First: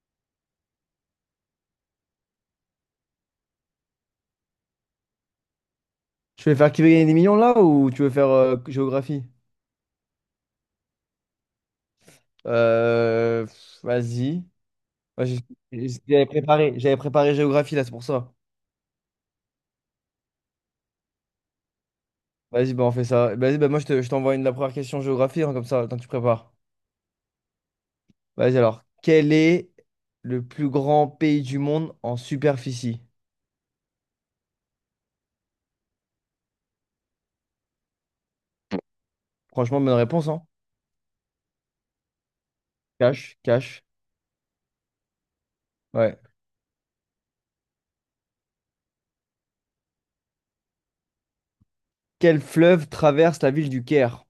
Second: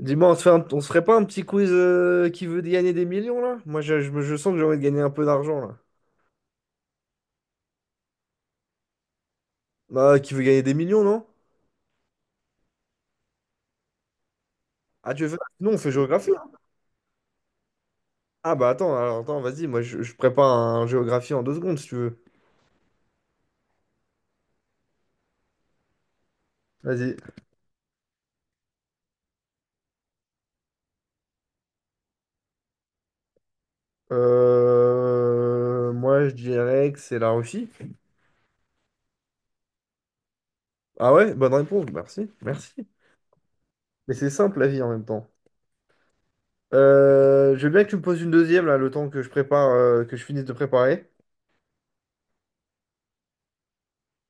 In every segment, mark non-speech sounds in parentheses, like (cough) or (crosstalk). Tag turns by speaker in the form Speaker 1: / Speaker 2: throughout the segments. Speaker 1: Dis-moi, on se fait on se ferait pas un petit quiz qui veut gagner des millions là? Moi, je sens que j'ai envie de gagner un peu d'argent là.
Speaker 2: Tu veux faire qui veut gagner des millions là ou tu veux faire géographie?
Speaker 1: Bah, qui veut gagner des millions, non?
Speaker 2: Vas-y.
Speaker 1: Ah, tu
Speaker 2: Moi,
Speaker 1: veux faire...
Speaker 2: j'ai-
Speaker 1: Non, on fait géographie, hein.
Speaker 2: J'avais préparé géographie là, c'est pour ça.
Speaker 1: Ah bah attends, alors attends, vas-y, moi je prépare un géographie en 2 secondes si tu veux.
Speaker 2: Vas-y, bah, on fait ça. Vas-y, bah, je t'envoie une la première question géographie, hein, comme ça, le temps que tu prépares.
Speaker 1: Vas-y.
Speaker 2: Vas-y alors. Quel est le plus grand pays du monde en superficie?
Speaker 1: Moi, je dirais que c'est la Russie.
Speaker 2: Franchement, bonne réponse, hein?
Speaker 1: Ah ouais, bonne réponse, merci, merci.
Speaker 2: Cash, cash.
Speaker 1: Mais c'est simple la vie en même temps.
Speaker 2: Ouais.
Speaker 1: Je veux bien que tu me poses une deuxième là, le temps que je prépare, que je finisse de préparer.
Speaker 2: Quel fleuve traverse la ville du Caire?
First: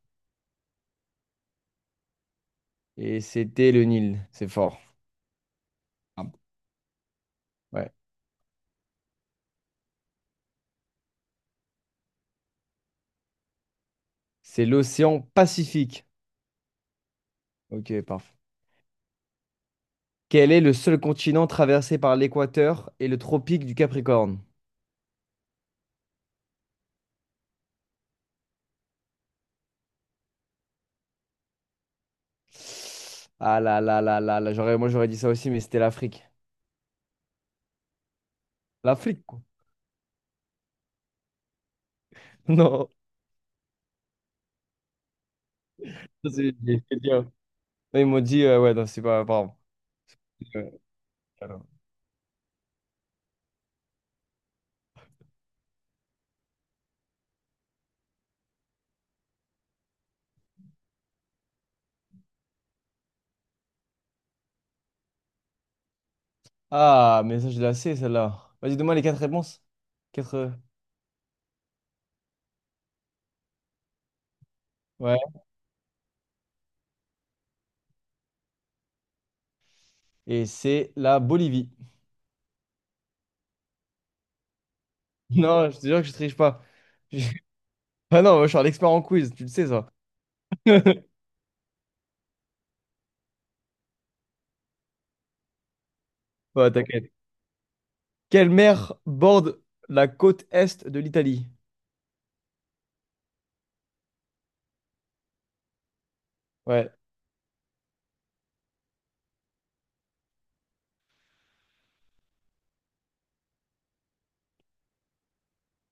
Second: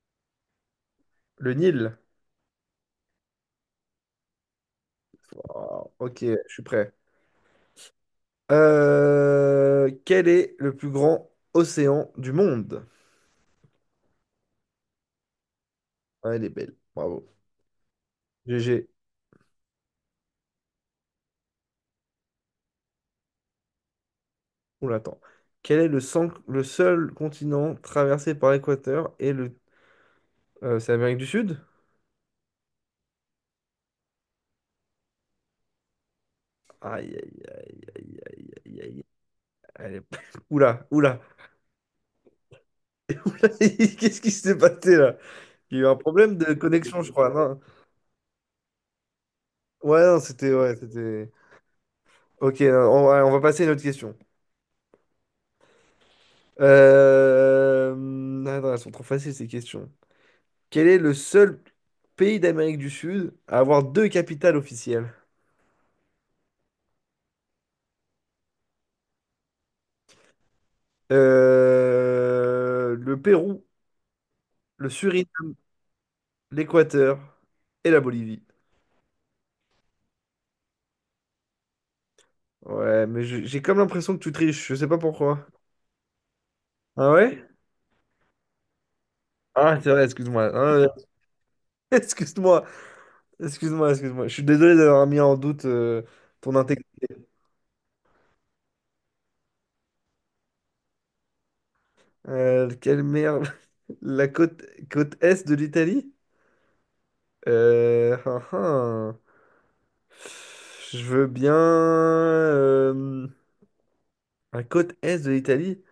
Speaker 1: Le Nil.
Speaker 2: C'était le Nil, c'est fort.
Speaker 1: Oh, ok,
Speaker 2: Ah.
Speaker 1: je suis prêt.
Speaker 2: Ouais.
Speaker 1: Quel est le plus grand océan du monde?
Speaker 2: C'est l'océan Pacifique.
Speaker 1: Ah, elle est belle, bravo.
Speaker 2: Ok, parfait.
Speaker 1: GG,
Speaker 2: Quel est le seul continent traversé par l'équateur et le tropique du Capricorne?
Speaker 1: on l'attend. Quel est le seul continent traversé par l'équateur et le... c'est l'Amérique du Sud?
Speaker 2: Ah là là là là là, j'aurais, moi j'aurais dit ça aussi, mais c'était l'Afrique.
Speaker 1: Aïe, aïe, aïe, aïe, aïe, aïe, aïe.
Speaker 2: L'Afrique, quoi.
Speaker 1: Elle est- (laughs) Oula, oula.
Speaker 2: (laughs) Non.
Speaker 1: (laughs) Qu'est-ce qui s'est passé là? Il y a eu un problème de
Speaker 2: J'ai
Speaker 1: connexion, je
Speaker 2: dit,
Speaker 1: crois, non?
Speaker 2: là, ils m'ont dit, ouais, non, c'est pas, pardon.
Speaker 1: Ouais, non, c'était...
Speaker 2: Euh,
Speaker 1: Ouais, c'était...
Speaker 2: alors.
Speaker 1: Ok, on va passer à une autre question. Euh... Attends, elles sont trop faciles ces questions. Quel est le seul pays d'Amérique du Sud à avoir deux capitales officielles?
Speaker 2: Ah, mais ça, je la sais, celle-là. Vas-y, donne-moi les quatre réponses. Quatre.
Speaker 1: Le Pérou, le
Speaker 2: Ouais.
Speaker 1: Suriname, l'Équateur et la Bolivie.
Speaker 2: Et c'est la Bolivie. (laughs)
Speaker 1: Ouais, mais j'ai comme l'impression que tu triches, je sais pas pourquoi.
Speaker 2: Non, je te jure que je triche pas.
Speaker 1: Ah ouais?
Speaker 2: (laughs) Ah non, moi, je suis un expert en quiz, tu le sais,
Speaker 1: Ah, c'est
Speaker 2: ça.
Speaker 1: vrai, excuse-moi. Ah, ouais.
Speaker 2: (laughs)
Speaker 1: (laughs) Excuse-moi, excuse-moi, excuse-moi. Je suis désolé d'avoir mis en doute ton
Speaker 2: Ouais,
Speaker 1: intégrité.
Speaker 2: t'inquiète. Quelle mer borde la côte est de l'Italie?
Speaker 1: Quelle merde. (laughs) La côte est de l'Italie?
Speaker 2: Ouais.
Speaker 1: Ah, ah. Je veux bien. La côte est de l'Italie?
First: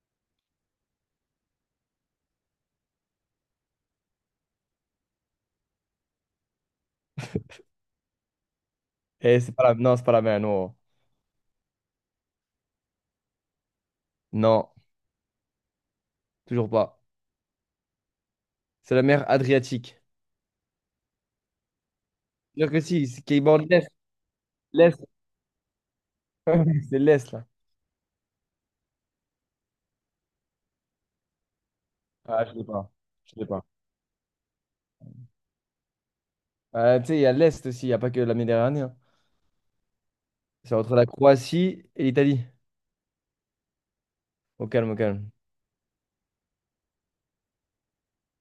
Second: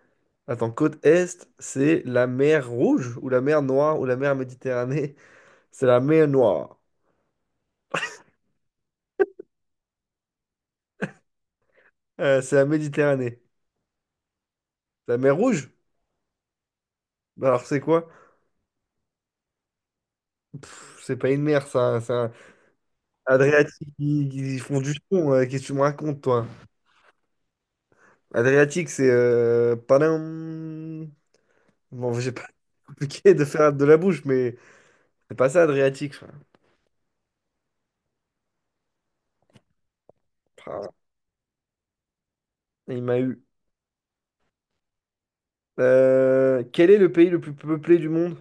Speaker 1: Attends, côte est, c'est la mer Rouge ou la mer Noire ou la mer Méditerranée? (laughs) C'est la mer Noire.
Speaker 2: Et c'est pas la... Non, c'est pas la mer, non.
Speaker 1: C'est la Méditerranée.
Speaker 2: Non,
Speaker 1: La mer Rouge?
Speaker 2: toujours pas.
Speaker 1: Bah alors c'est quoi?
Speaker 2: C'est la mer Adriatique.
Speaker 1: Pff, c'est pas une mer, ça. C'est un
Speaker 2: Dire que si, c'est qui borde l'est.
Speaker 1: Adriatique. Ils font du
Speaker 2: L'est.
Speaker 1: son. Qu'est-ce que tu me racontes, toi?
Speaker 2: (laughs) C'est l'est, là.
Speaker 1: Adriatique, c'est... padam. Bon, j'ai
Speaker 2: Ah,
Speaker 1: pas
Speaker 2: je l'ai
Speaker 1: (laughs)
Speaker 2: pas. Je
Speaker 1: compliqué de
Speaker 2: l'ai pas.
Speaker 1: faire de la bouche, mais c'est pas ça, Adriatique. Enfin,
Speaker 2: Tu sais, il y a l'est aussi, il n'y a pas que la Méditerranée, hein. C'est
Speaker 1: pah,
Speaker 2: entre la Croatie et l'Italie.
Speaker 1: il m'a eu.
Speaker 2: Au calme, au calme.
Speaker 1: Quel est le pays le plus peuplé du monde?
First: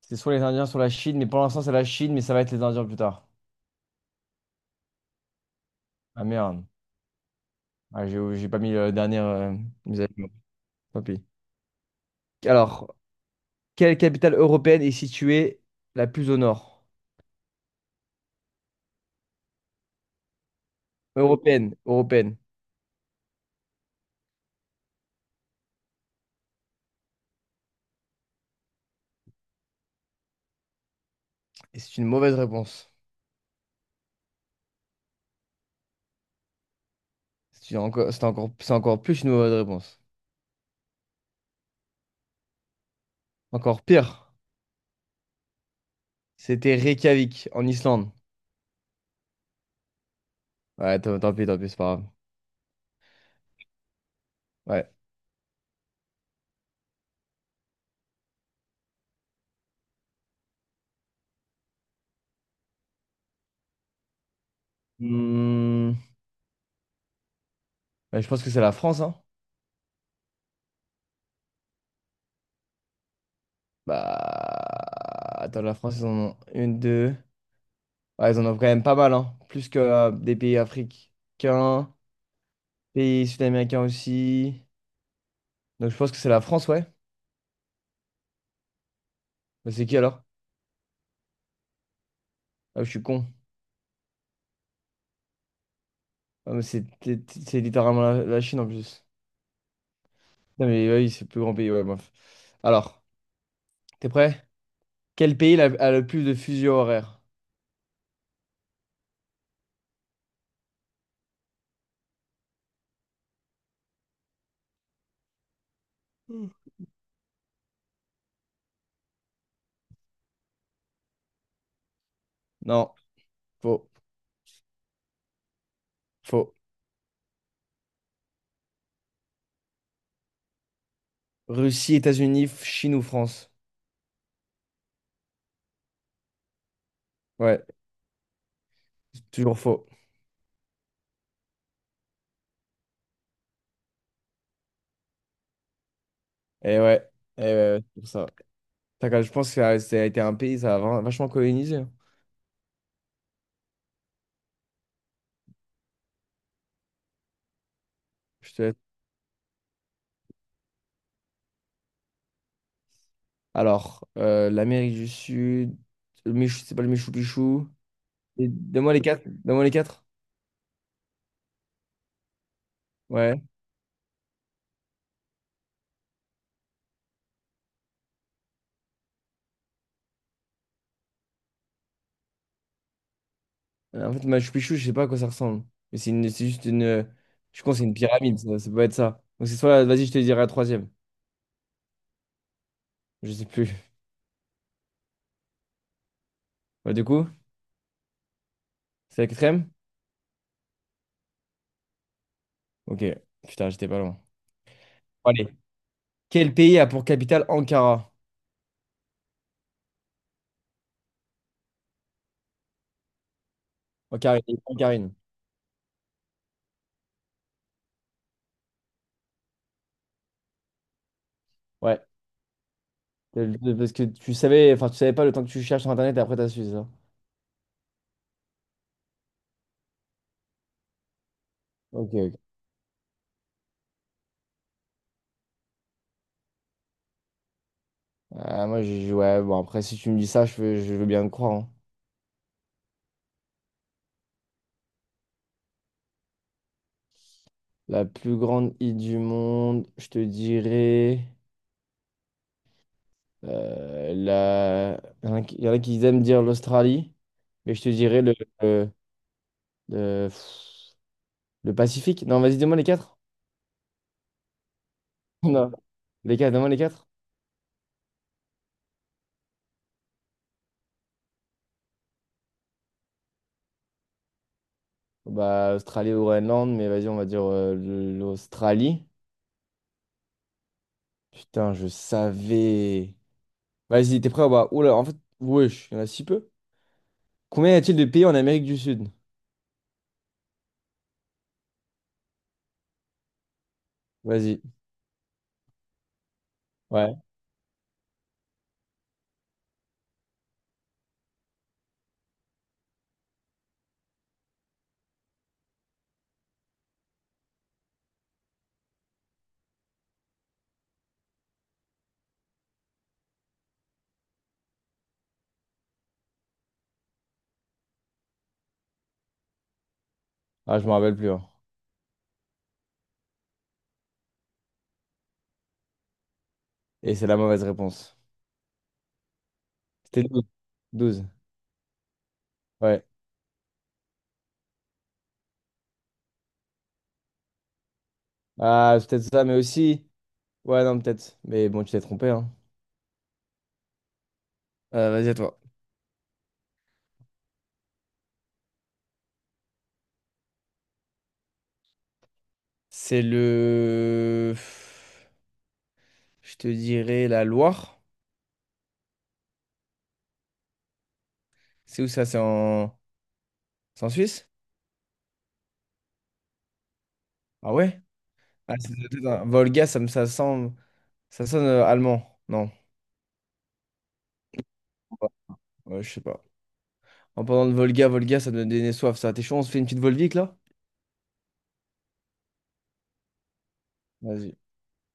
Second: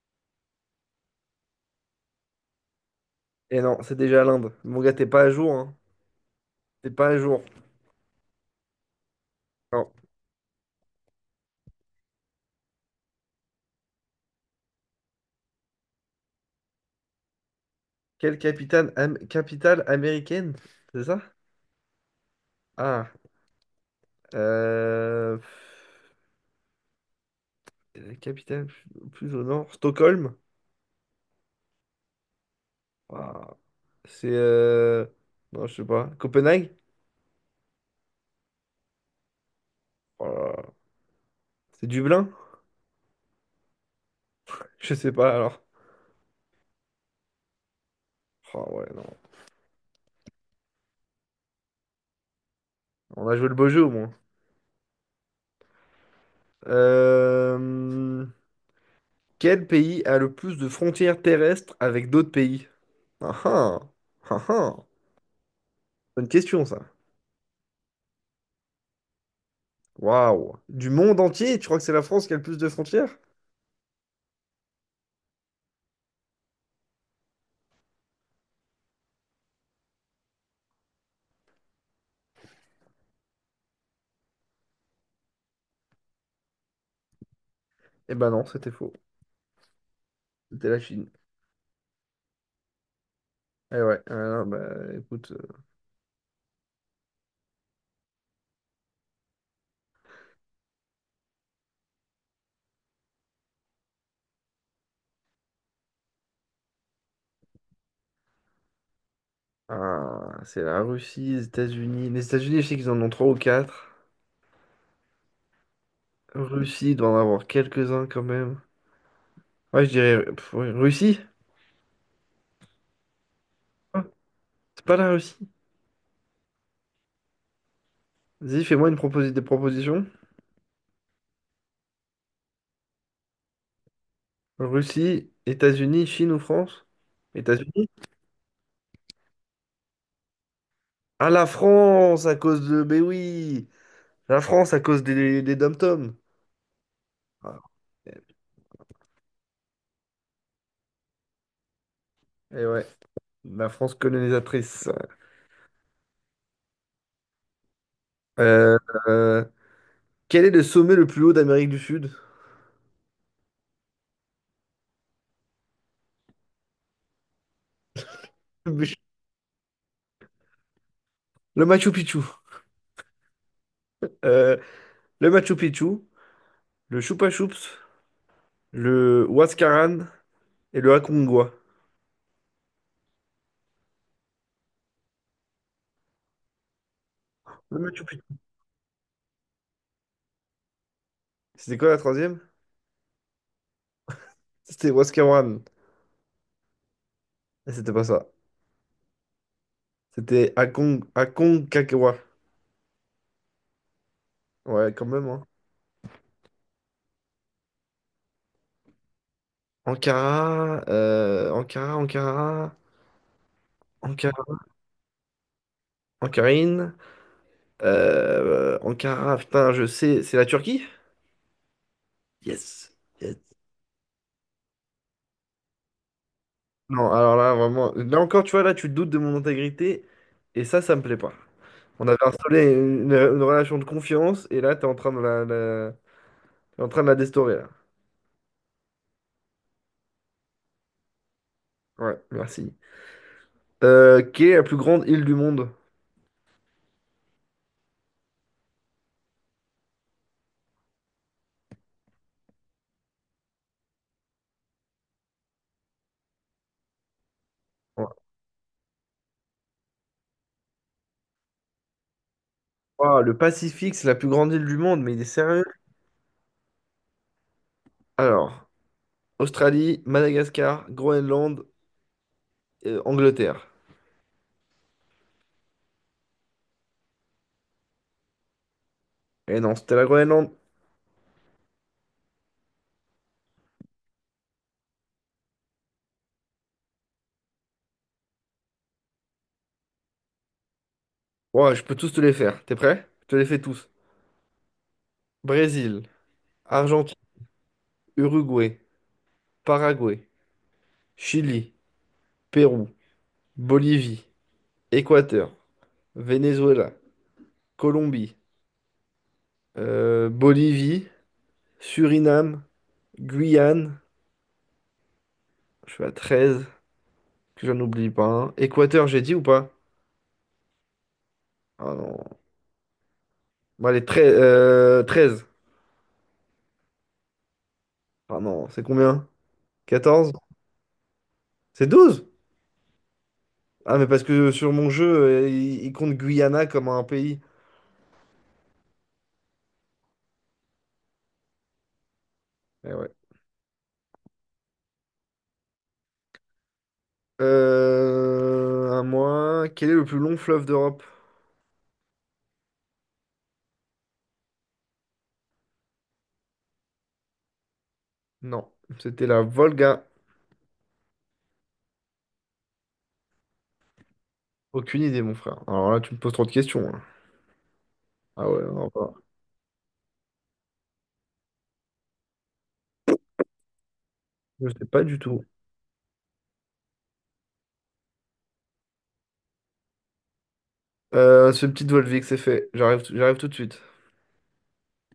Speaker 2: C'est soit les Indiens, soit la Chine, mais pour l'instant, c'est la Chine, mais ça va être les Indiens plus tard.
Speaker 1: Et non, c'est déjà l'Inde. Mon gars, t'es pas à jour, hein.
Speaker 2: Ah merde.
Speaker 1: T'es pas à jour.
Speaker 2: Ah, j'ai pas mis le dernier,
Speaker 1: Non.
Speaker 2: mes amis. Tant pis. Alors, quelle capitale européenne est située la plus au nord?
Speaker 1: Quelle capitale, capitale américaine? C'est ça?
Speaker 2: Européenne, européenne.
Speaker 1: Ah. Euh... pff, La capitale plus au nord. Stockholm?
Speaker 2: Et c'est une mauvaise réponse.
Speaker 1: Waouh. C'est... euh, Non, je sais pas. Copenhague?
Speaker 2: C'est encore plus une mauvaise réponse.
Speaker 1: Oh là là. C'est Dublin?
Speaker 2: Encore pire.
Speaker 1: (laughs) Je sais pas, alors.
Speaker 2: C'était Reykjavik, en Islande.
Speaker 1: Oh ouais, non.
Speaker 2: Ouais, tant pis, c'est pas grave.
Speaker 1: On a joué le beau jeu, au moins.
Speaker 2: Ouais.
Speaker 1: Euh... Quel pays a le plus de frontières terrestres avec d'autres pays? Ah ah. Ah ah.
Speaker 2: Hmm,
Speaker 1: Bonne question, ça.
Speaker 2: bah, je pense que c'est la France, hein.
Speaker 1: Waouh! Du monde entier, tu crois que c'est la France qui a le plus de frontières?
Speaker 2: Bah. Attends, la France, ils en ont une, deux. Ouais, ils en ont quand même pas mal, hein. Plus que des pays africains, pays sud-américains aussi. Donc je pense que c'est la France, ouais.
Speaker 1: Eh ben non, c'était faux.
Speaker 2: Bah, c'est qui alors?
Speaker 1: C'était la Chine.
Speaker 2: Ah, je suis con.
Speaker 1: Eh ouais, ah, bah écoute,
Speaker 2: Ah, mais c'est c'est- c'est littéralement la Chine en plus. Non, mais oui, c'est le plus grand pays. Ouais, bref. Alors, t'es prêt? A le plus de fuseaux horaires?
Speaker 1: ah, c'est la Russie, les États-Unis. Les États-Unis, je sais qu'ils en ont trois ou quatre. Russie, il doit en avoir quelques-uns quand même. Ouais, je dirais pff, ouais, Russie?
Speaker 2: Non, faux,
Speaker 1: Ah, c'est pas la Russie.
Speaker 2: faux.
Speaker 1: Vas-y, fais-moi des propositions.
Speaker 2: Chine ou France?
Speaker 1: Russie, États-Unis, Chine ou France?
Speaker 2: Ouais,
Speaker 1: États-Unis?
Speaker 2: c'est toujours faux.
Speaker 1: Ah, la France, à cause de. Mais oui! La France, à cause des dom-toms.
Speaker 2: Et ouais, et ouais,
Speaker 1: Ah,
Speaker 2: ouais, c'est pour
Speaker 1: eh
Speaker 2: ça. Je pense que ça a été un pays, ça a vachement colonisé, hein.
Speaker 1: eh ouais. La France colonisatrice.
Speaker 2: Je te
Speaker 1: Euh,
Speaker 2: laisse.
Speaker 1: euh, Quel est le sommet le plus haut d'Amérique du Sud?
Speaker 2: Alors, l'Amérique du Sud, le Michou, c'est pas le Michou Pichou. Et
Speaker 1: Le
Speaker 2: donne-moi les quatre. Donne-moi les quatre.
Speaker 1: Machu Picchu.
Speaker 2: Ouais.
Speaker 1: Euh, le Machu Picchu, le Chupa Chups, le Huascaran et le Aconcagua.
Speaker 2: En fait, Machu Picchu, je sais pas à quoi ça ressemble. C'est juste une. Je pense
Speaker 1: Le
Speaker 2: que c'est une
Speaker 1: Machu Picchu.
Speaker 2: pyramide, ça peut être ça. Donc c'est soit. Vas-y, je te dirai la troisième.
Speaker 1: C'était quoi la troisième?
Speaker 2: Je sais plus. (laughs)
Speaker 1: C'était Huascaran.
Speaker 2: Bah, du coup,
Speaker 1: Et c'était pas ça.
Speaker 2: c'est la quatrième?
Speaker 1: C'était Aconcagua.
Speaker 2: Ok. Putain, j'étais pas loin.
Speaker 1: Ouais, quand même, hein.
Speaker 2: Allez. Quel pays a pour capitale Ankara?
Speaker 1: Ankara, Ankara, Ankara, Ankara,
Speaker 2: Ankarine. Ankarine.
Speaker 1: Ankarine, Ankara, putain, je sais, c'est la Turquie?
Speaker 2: Ouais.
Speaker 1: Yes. Yes.
Speaker 2: Parce que tu savais, enfin, tu savais pas le temps que tu cherches sur Internet et après t'as su ça.
Speaker 1: Non, alors là, vraiment, là encore, tu vois, là, tu doutes de mon intégrité, et ça me plaît pas. On
Speaker 2: Ok,
Speaker 1: avait
Speaker 2: ok.
Speaker 1: installé une relation de confiance, et là, t'es en train t'es en train de la déstaurer, là.
Speaker 2: Ah, moi, je, ouais, bon, après, si tu me dis ça, je veux bien te croire, hein.
Speaker 1: Ouais, merci. Quelle est la plus grande île du monde?
Speaker 2: La plus grande île du monde, je te dirais. Il y en a qui aiment dire l'Australie, mais je te
Speaker 1: Ouais.
Speaker 2: dirais le, le- pff, le Pacifique. Non, vas-y, dis-moi les quatre.
Speaker 1: Ouah, le Pacifique, c'est la plus grande île du monde, mais il est
Speaker 2: (laughs)
Speaker 1: sérieux?
Speaker 2: Non, les quatre, dis-moi les quatre.
Speaker 1: Alors, Australie, Madagascar, Groenland, Angleterre.
Speaker 2: Bah, Australie ou Groenland, mais vas-y, on va dire l'Australie.
Speaker 1: Et non, c'était la Groenland.
Speaker 2: Putain, je savais. Vas-y, t'es prêt ou pas? Oula, en fait, wesh, il y en a si peu. Combien y a-t-il de pays en Amérique du Sud?
Speaker 1: Ouais, je peux tous te les faire. T'es prêt? Je te les fais tous.
Speaker 2: Vas-y.
Speaker 1: Brésil,
Speaker 2: Ouais.
Speaker 1: Argentine, Uruguay, Paraguay, Chili. Pérou, Bolivie, Équateur, Venezuela, Colombie, Bolivie, Suriname, Guyane, je suis à 13, que j'en oublie pas, hein. Équateur, j'ai dit ou pas?
Speaker 2: Ah, je me rappelle plus, hein.
Speaker 1: Ah non. Bon, allez, 13. 13.
Speaker 2: Et c'est la mauvaise réponse.
Speaker 1: Ah non, c'est combien?
Speaker 2: C'était
Speaker 1: 14.
Speaker 2: douze, douze.
Speaker 1: C'est 12.
Speaker 2: Ouais.
Speaker 1: Ah, mais parce que sur mon jeu, il compte Guyana comme un pays.
Speaker 2: Ah, c'est peut-être ça, mais aussi. Ouais, non, peut-être. Mais bon, tu t'es trompé, hein.
Speaker 1: Eh ouais.
Speaker 2: Vas-y, à toi.
Speaker 1: À moi, quel est le plus long fleuve d'Europe?
Speaker 2: C'est le... Je te dirais la Loire.
Speaker 1: Non, c'était la Volga.
Speaker 2: C'est où ça? C'est en Suisse?
Speaker 1: Aucune idée, mon frère. Alors là, tu me poses trop de questions, hein.
Speaker 2: Ah ouais?
Speaker 1: Ah ouais,
Speaker 2: Ah,
Speaker 1: non,
Speaker 2: attends, Volga, ça semble... Ça sonne allemand. Non.
Speaker 1: je sais pas du
Speaker 2: Ouais,
Speaker 1: tout.
Speaker 2: ouais, je sais pas. En parlant de Volga, Volga, ça me donne des soif, ça. T'es chaud, on se fait une petite Volvic, là?
Speaker 1: Ce petit doigt levé que c'est fait. J'arrive, j'arrive tout de suite.
Speaker 2: Vas-y.